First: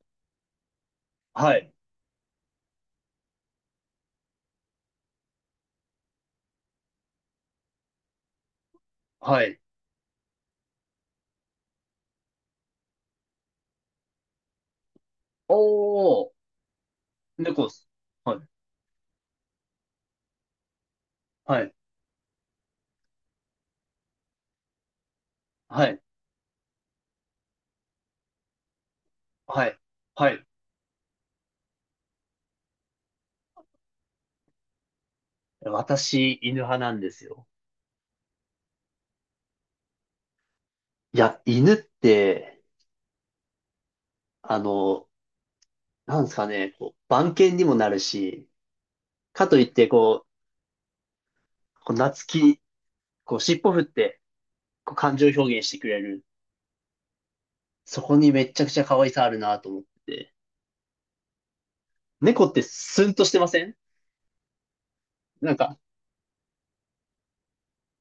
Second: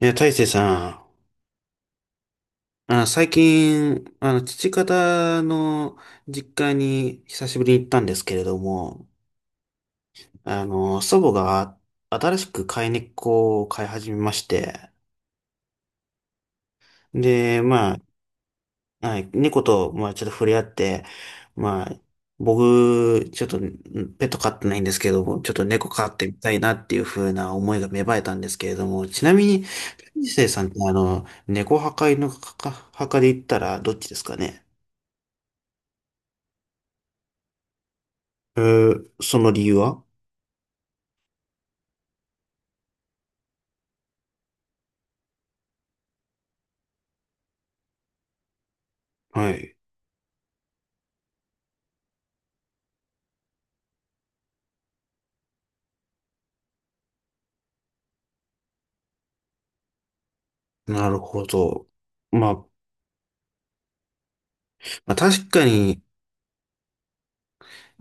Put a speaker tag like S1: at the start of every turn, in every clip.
S1: いや、大成さ
S2: はい。
S1: ん、最近、父方の実家に久しぶりに行ったんですけれども、
S2: はい。
S1: 祖母が新しく飼い猫を飼い始めまして、
S2: おー、
S1: で、
S2: 猫です。
S1: ま
S2: はい。
S1: あ、はい、猫と、まあ、ちょっと触れ合って、
S2: はい。
S1: まあ、僕、ちょっと、ペット飼ってないんですけども、ちょっと
S2: は
S1: 猫
S2: い。
S1: 飼ってみたいなっていう風な思いが芽生えたんですけれども、ちなみに、
S2: はい。
S1: 大
S2: はい。
S1: 成さんって、猫派か犬派かで言ったらどっちですかね？
S2: 私、犬派なんですよ。
S1: えーその理由は？
S2: いや、犬って、あの、なんですかね、こう、番犬にもなるし、か
S1: は
S2: といっ
S1: い。
S2: て、こう、こう懐き、こう、尻尾振って、こう、感情表現してくれる。そこにめっちゃくちゃ可愛さあるなと思ってて。
S1: なるほど。
S2: 猫
S1: ま
S2: っ
S1: あ、
S2: て
S1: ま
S2: スンとしてません？
S1: あ、確
S2: なん
S1: か
S2: か、
S1: に、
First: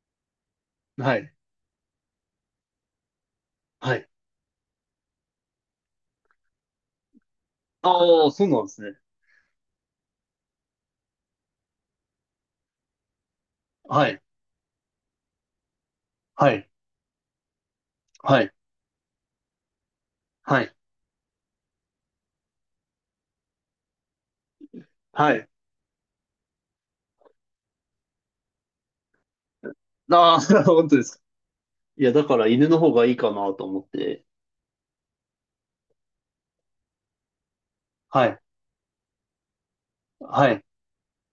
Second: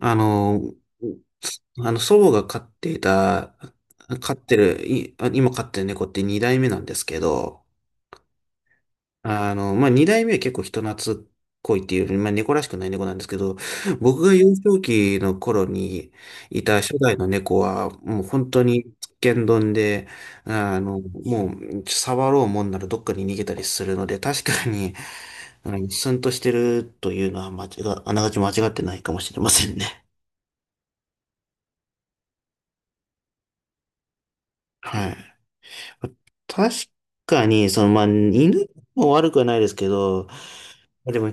S1: あの、
S2: はい。
S1: あの、祖母が
S2: はい。
S1: 飼ってる、今飼ってる猫って二代目なんですけど、
S2: ああ、そうなんですね。
S1: まあ、二代目は結構人懐っこいっていうより、まあ、猫らしくない猫なんですけど、
S2: はい。
S1: 僕が幼少期の頃に
S2: は
S1: い
S2: い。
S1: た初代の猫は、もう
S2: は
S1: 本
S2: い。
S1: 当にンドンで、
S2: はい。
S1: もう触ろうもんならどっかに逃げたりするので、確かに、
S2: はい。
S1: うん、スンとしてるというのは間違、あながち間違ってないかもしれませんね。
S2: ああ、本当です。いや、だから犬の方がいいかなと思って。
S1: はい。確かに、その、まあ、
S2: はい。
S1: 犬も悪くはないですけど、
S2: はい。
S1: でも、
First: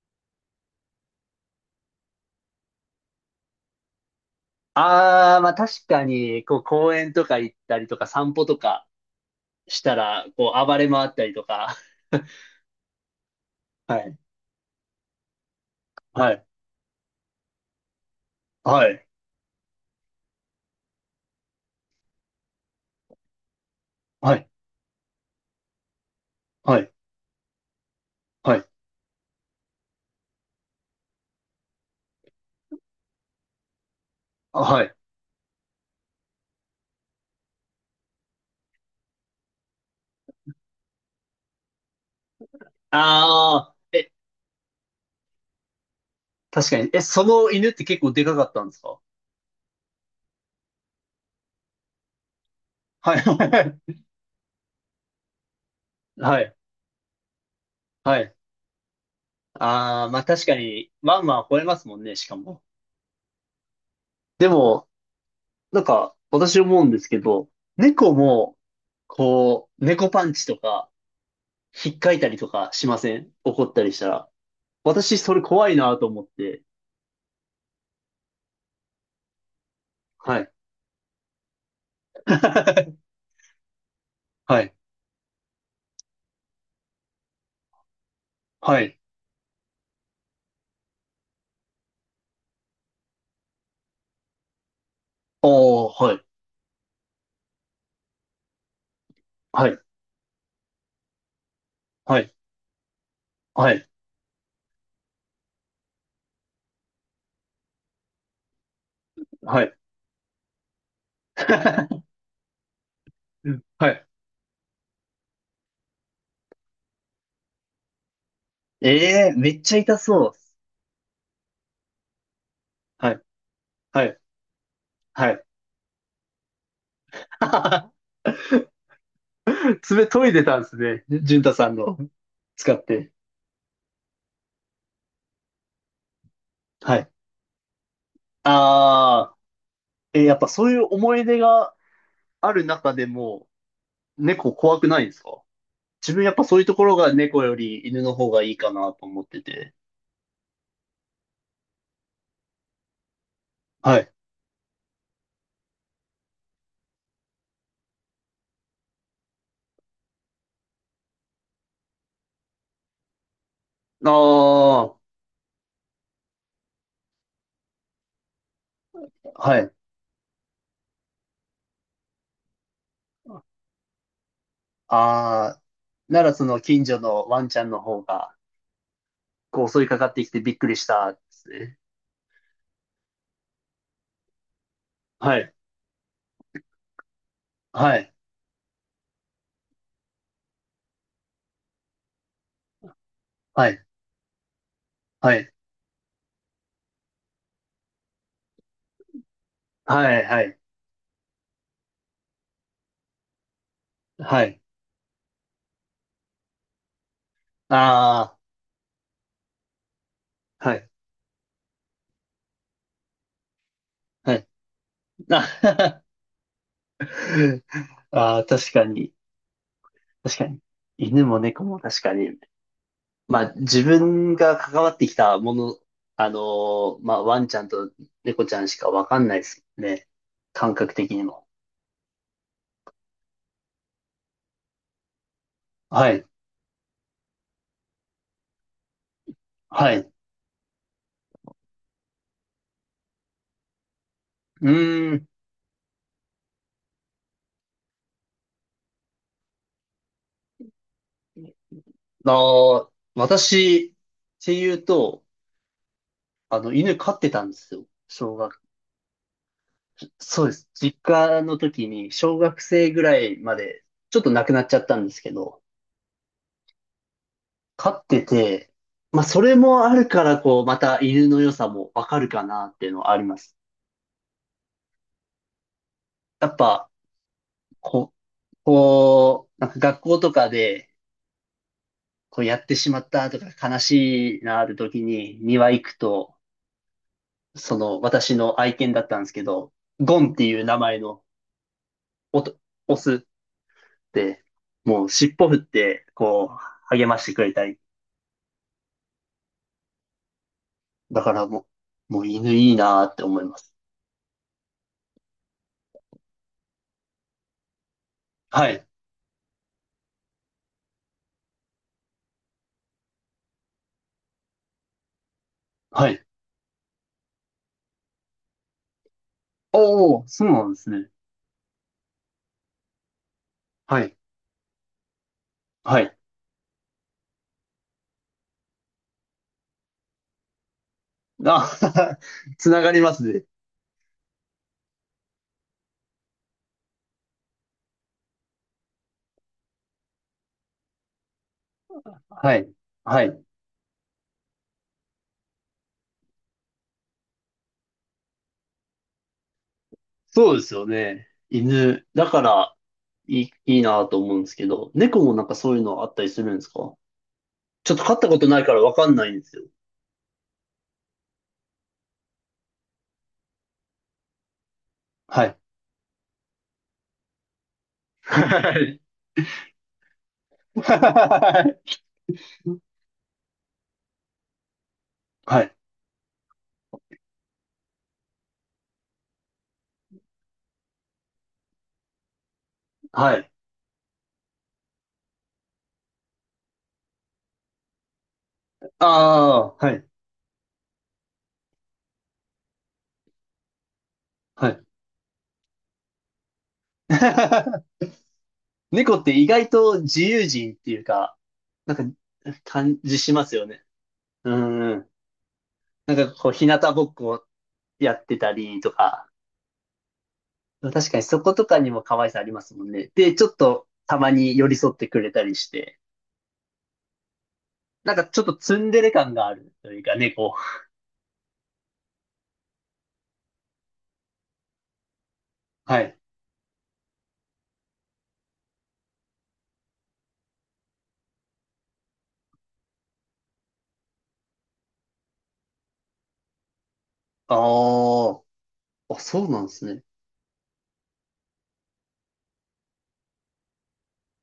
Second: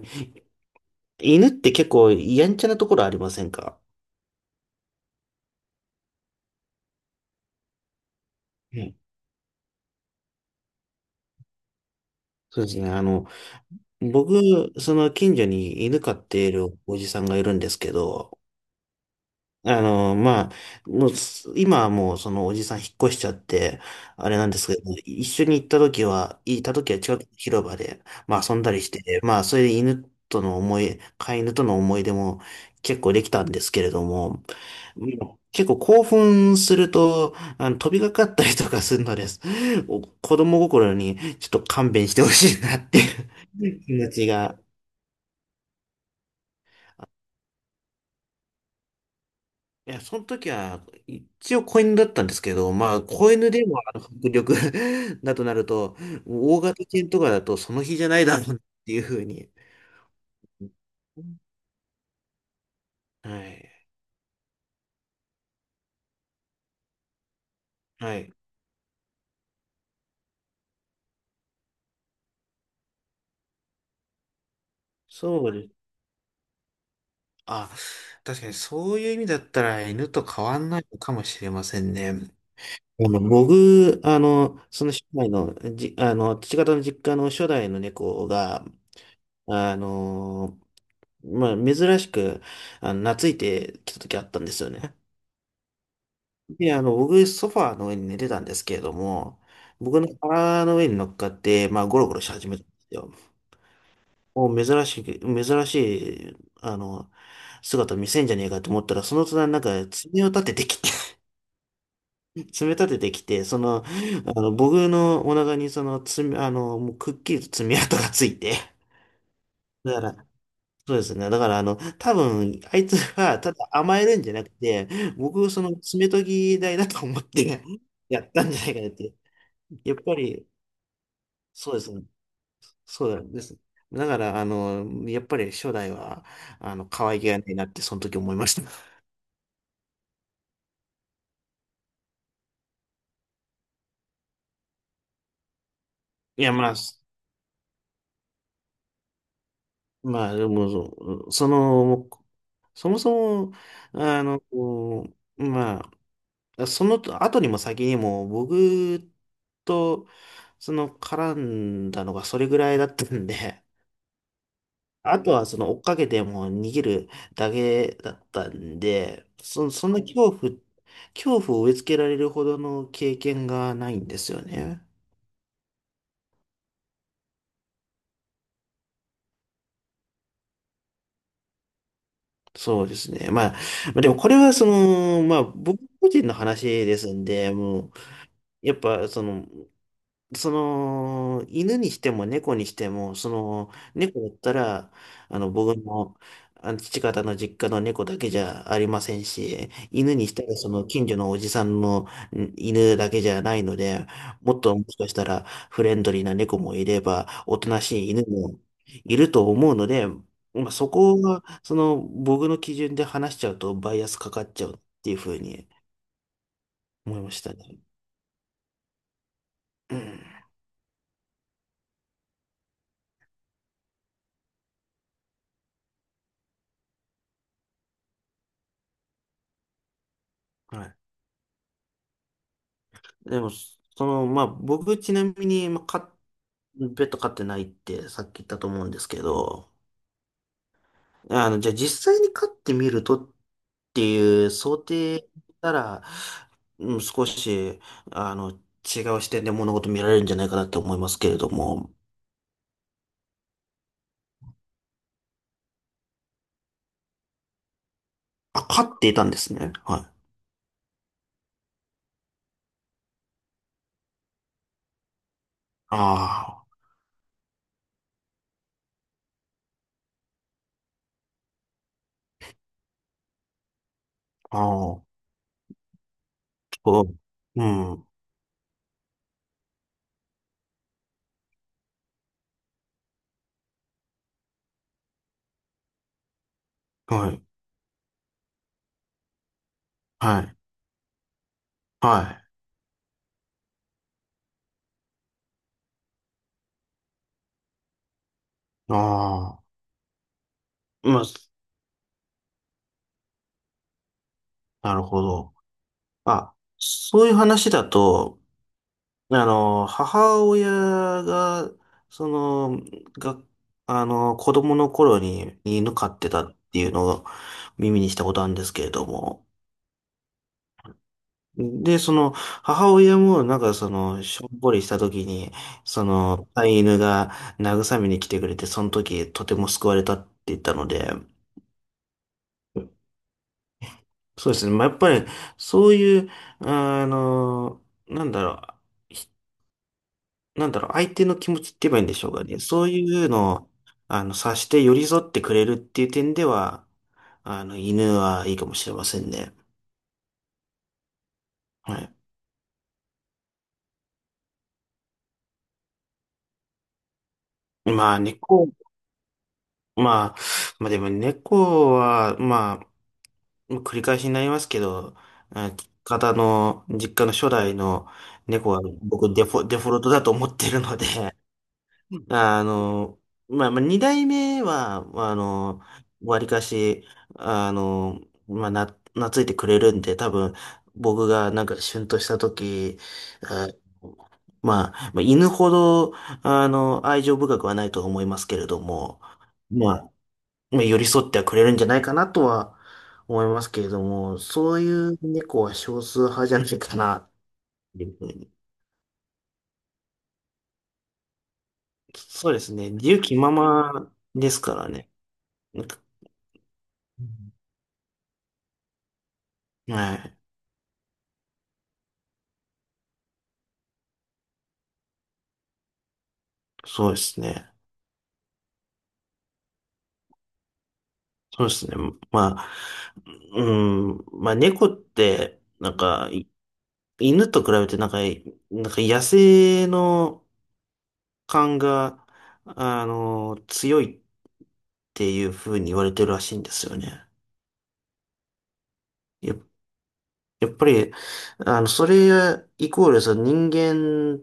S1: 犬って結構やんちゃなところありませんか？
S2: ああ、まあ確かに、こう公園とか行ったりとか散歩と
S1: は
S2: か
S1: い。
S2: したら、こう暴れ回ったりとか。
S1: そうですね。
S2: はい。
S1: 僕、その近所に犬飼っ
S2: はい。
S1: ているおじさんがいるんですけど、
S2: はい。
S1: まあ、もうす、今はもうそのおじさん引っ越しちゃって、あ
S2: は
S1: れな
S2: い。
S1: んですけど、一緒に行った時は、
S2: はい。
S1: 近くの広場で、まあ遊
S2: は
S1: ん
S2: い。
S1: だりして、まあそれで犬との思い、飼い犬との思い出も結構できたんですけれども、
S2: はい。
S1: もう結構興奮すると、飛びかかったりとかするのです。子供心にちょっと勘弁してほしいなってい
S2: あ
S1: う気
S2: あ、
S1: 持
S2: え、
S1: ちが。
S2: 確かに。え、その犬って結構でかかったんですか？
S1: いや、その時は、一応子犬だったんですけど、まあ、
S2: はい。
S1: 子犬でもあの 迫力 だとなると、
S2: はい。
S1: 大型犬とかだとその日じゃ
S2: は
S1: ない
S2: い。
S1: だろうっていうふうに。
S2: ああ、まあ確かに、ワンワン吠えますもんね、しかも。
S1: はい。
S2: でも、なんか、私思うんですけど、猫
S1: はい。
S2: も、こう、猫パンチとか、引っかいたりとかしません？怒ったりしたら。私、それ
S1: そう
S2: 怖
S1: です。
S2: いなと思って。
S1: あ、確かにそういう意味だったら犬と
S2: は
S1: 変
S2: い。
S1: わんないのかもしれませんね。あ の、僕、あの、
S2: はい。
S1: その初代の、じ、あの、父方の実家の初代の猫が、
S2: はい。
S1: あの、まあ、珍しく、懐いてきた時あったんですよね。
S2: おー、はい。
S1: で、僕、ソファーの上に寝てたんですけれども、
S2: はい。
S1: 僕の腹の上に乗っかって、まあ、ゴロゴ
S2: は
S1: ロし
S2: い。
S1: 始めたんですよ。
S2: はい。
S1: もう、珍しいあの、姿見せんじゃねえかと思ったら、その隣な
S2: は
S1: ん
S2: い。
S1: か、爪を立ててきて、爪立ててきて、
S2: うん、はい。
S1: 僕のお腹に、その、爪、あの、もう、くっきりと爪痕がついて、
S2: ええー、めっちゃ
S1: だ
S2: 痛
S1: か
S2: そ
S1: ら、
S2: う。
S1: そうですね。だから、多分、あいつ
S2: はい。
S1: は、ただ甘
S2: は
S1: える
S2: い。
S1: んじゃなくて、
S2: はい。
S1: 僕、その、爪研ぎ台だと思って やったんじゃないかなって。やっ
S2: 爪
S1: ぱ
S2: 研いで
S1: り、
S2: たんですね。じゅんたさ
S1: そう
S2: ん
S1: です
S2: の
S1: ね。
S2: 使っ
S1: そ
S2: て。
S1: うです。だから、やっぱり初代は、
S2: は
S1: 可
S2: い。
S1: 愛げがないなって、その時思いました。
S2: ああ、えーやっぱそういう思い出がある中でも、猫怖くないんですか？自分やっ
S1: い
S2: ぱ
S1: や、
S2: そういう
S1: ま
S2: と
S1: あ、
S2: ころ
S1: す
S2: が猫より犬の方がいいかなと思ってて。
S1: まあ、でも、その、そもそも、
S2: はい。
S1: あの、こまあ、その後にも先にも僕とその絡んだのがそれぐらいだったんで、
S2: ああ、
S1: あとはその追っかけてもう逃げるだけだったんで、
S2: はい。
S1: そんな恐怖、恐怖を植え付けられるほどの経験がないんですよね。
S2: ああ、ならその近所のワンちゃんの方が、こう襲いかかってきてびっくりしたですね。
S1: そうですね。まあ、まあでもこれはその、ま
S2: は
S1: あ
S2: い。
S1: 僕個人の話ですんで、もう、
S2: はい。
S1: やっぱその、その、犬にしても猫にしても、そ
S2: は
S1: の、
S2: い。
S1: 猫だったら、
S2: は
S1: あの、
S2: い。
S1: 僕の、あの、父方の実家の猫だけじゃありませんし、
S2: は
S1: 犬
S2: い。
S1: にした
S2: は
S1: ら、
S2: い。
S1: その、近所のおじさんの犬だけじゃないので、
S2: は
S1: もっ
S2: い。
S1: ともしかしたら、フレンドリーな猫もいれば、おとなしい犬
S2: あ
S1: もいると思うので、
S2: あ、
S1: まあ、
S2: は
S1: そ
S2: い。
S1: こが、その、僕の基準で話しちゃうと、バイアスか
S2: は
S1: か
S2: い。
S1: っちゃうっていうふうに
S2: あ、
S1: 思いました ね。
S2: あー、確かに。
S1: うん。
S2: 確かに。犬も猫も確かに。まあ、自分が関わってきたもの、あのーまあ、ワンちゃんと猫ちゃんしかわかんないですね。感
S1: は
S2: 覚
S1: い。
S2: 的にも。
S1: でも、その、まあ、僕ちなみに、まあ、
S2: は
S1: か、
S2: い。
S1: ペット飼ってないってさっき言ったと思うんですけど、
S2: はい。う
S1: じゃあ実際に飼ってみるとっていう
S2: ー
S1: 想
S2: ん。
S1: 定なら、うん、少し、違う視点で物事見られるんじゃないかなって思いますけれども、
S2: あー、私、っていうと、あの、犬飼ってたんですよ。小学、
S1: あ、飼っていたんですね。はい。
S2: そうです。実家の時に、小学生ぐらいまで、ちょっと亡くなっちゃったんですけど、
S1: あ
S2: 飼ってて、まあ、それもあるから、こう、また犬の良さもわかるかなっていうのはあります。
S1: あ、ああ、
S2: やっぱ、
S1: そう。うん。
S2: こ、こう、なんか学校とかで、こうやってしまったとか悲しいなある時に庭行くと、
S1: はい。
S2: その私の愛犬だったんですけど、ゴンっ
S1: は
S2: て
S1: い。
S2: いう名前の
S1: は
S2: お
S1: い。
S2: と、オスって、もう尻尾振って、こう、励ましてくれたり。
S1: ああ、ま
S2: だ
S1: あ、
S2: からもう、もう犬いいなあって思います。
S1: なるほど。あ、そういう話だと、
S2: はい。
S1: 母親が、その、が、あの、子供の頃に犬飼
S2: は
S1: っ
S2: い。
S1: てたっていうのを耳にしたことあるんですけれども。
S2: おお、そうなんですね。
S1: で、その、母親もなんかそ
S2: はい。
S1: の、しょんぼりした時に、
S2: は
S1: そ
S2: い。
S1: の、飼い犬が慰めに来てくれて、その時とても救われたって言ったので、
S2: あ、つながりますね。
S1: そうですね。まあ、やっぱり、そういう、あの、なんだろう。なんだろう、相手の気持ちって言えばいいんでしょうか
S2: は
S1: ね。
S2: い。
S1: そうい
S2: は
S1: う
S2: い。
S1: のを、察して寄り添ってくれるっていう点では、犬はいいかもしれませんね。
S2: そうですよね。
S1: は
S2: 犬。
S1: い。
S2: だから、いいなと思うんですけど、猫もなんかそういうのあったりするんですか？ちょっと
S1: ま
S2: 飼
S1: あ、
S2: ったことない
S1: 猫、
S2: からわかんないんですよ。
S1: まあ、まあでも猫は、まあ、繰り返しになりますけど、
S2: はい。
S1: あ方の、実家の初代の猫
S2: は
S1: は
S2: い。
S1: 僕デフォルトだと思ってるので、あの、まあ、二代目は、まあ
S2: はい。はい。
S1: の、わりかし、あの、まあ、な、懐いてくれるんで、多分、僕がなんか、旬とした時、
S2: はい、
S1: あまあ、まあ、犬ほど、愛情深くはないとは思いますけれども、
S2: ああー、は
S1: ま
S2: い。
S1: あ、まあ寄り添ってはくれるんじゃないかなとは思いますけれども、
S2: は
S1: そう
S2: い。
S1: いう猫は少数派じゃないかな、っ ていうふうに。
S2: 猫って意外と自由人っていうか、なんか
S1: そうですね。
S2: 感
S1: 自
S2: じ
S1: 由
S2: し
S1: 気
S2: ま
S1: ま
S2: すよね。
S1: まで
S2: う
S1: すからね。
S2: ん。なんかこう、日向ぼっこやってたりとか、
S1: はい。
S2: 確かにそことかにも可愛さありますもんね。で、ちょっとたまに寄り添ってくれたりして、
S1: そうですね。
S2: なんかちょっとツンデレ感があるというか、猫。
S1: そうですね。まあ、うん、まあ猫って、なん
S2: はい。
S1: か、い犬と比べてなんか、なんか野生の感が、強いっていう風に言われてるらしいんですよね。
S2: ああ、あ、そう
S1: や、
S2: なんですね。
S1: やっぱり、それイコール、その人間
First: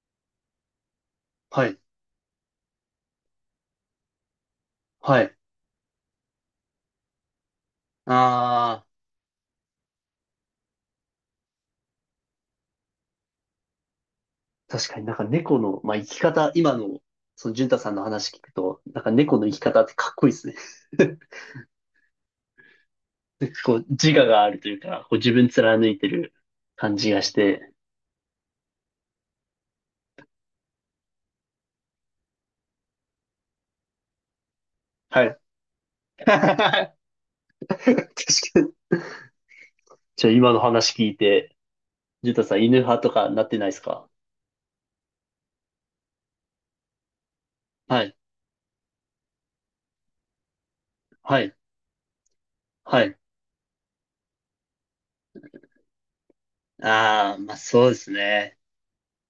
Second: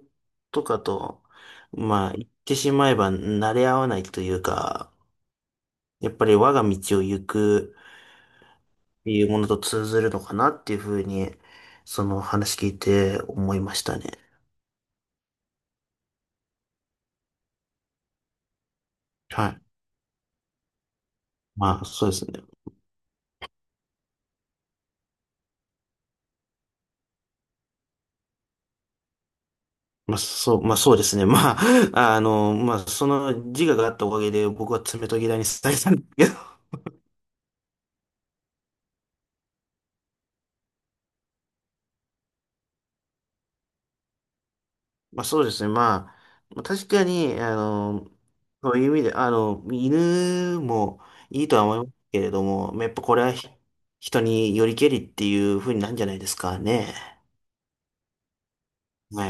S1: とかと、
S2: はい。
S1: まあ、言ってしまえば慣れ合わないというか、
S2: はい。
S1: やっぱり我が道を行く、
S2: ああ、
S1: いうものと通ずるのかなっていうふうに、その話聞いて思いましたね。
S2: 確かになんか猫の、まあ、生き方、今の、その、淳太さんの話聞くと、なんか猫の
S1: は
S2: 生き
S1: い。
S2: 方ってかっこいいですね。
S1: まあ、そうですね。
S2: こう、自我があるというか、こう自分貫いてる感じがして。
S1: まあ、そう、まあ、そうですね。まあ、まあ、その自我があったおかげで僕は爪と
S2: は
S1: ぎ
S2: い。
S1: 台にされたんです けど。
S2: 確かに。じゃあ今の話聞いて、淳太さん犬派とかなってないですか？
S1: まあ、そうですね。まあ、まあ確かに、
S2: はい。
S1: そういう意味で、犬も
S2: は
S1: いい
S2: い。
S1: とは思いますけれども、まあやっ
S2: は
S1: ぱこ
S2: い。
S1: れは人によりけりっていうふうになるんじゃないですかね。
S2: ああ、まあそうですね。
S1: はい。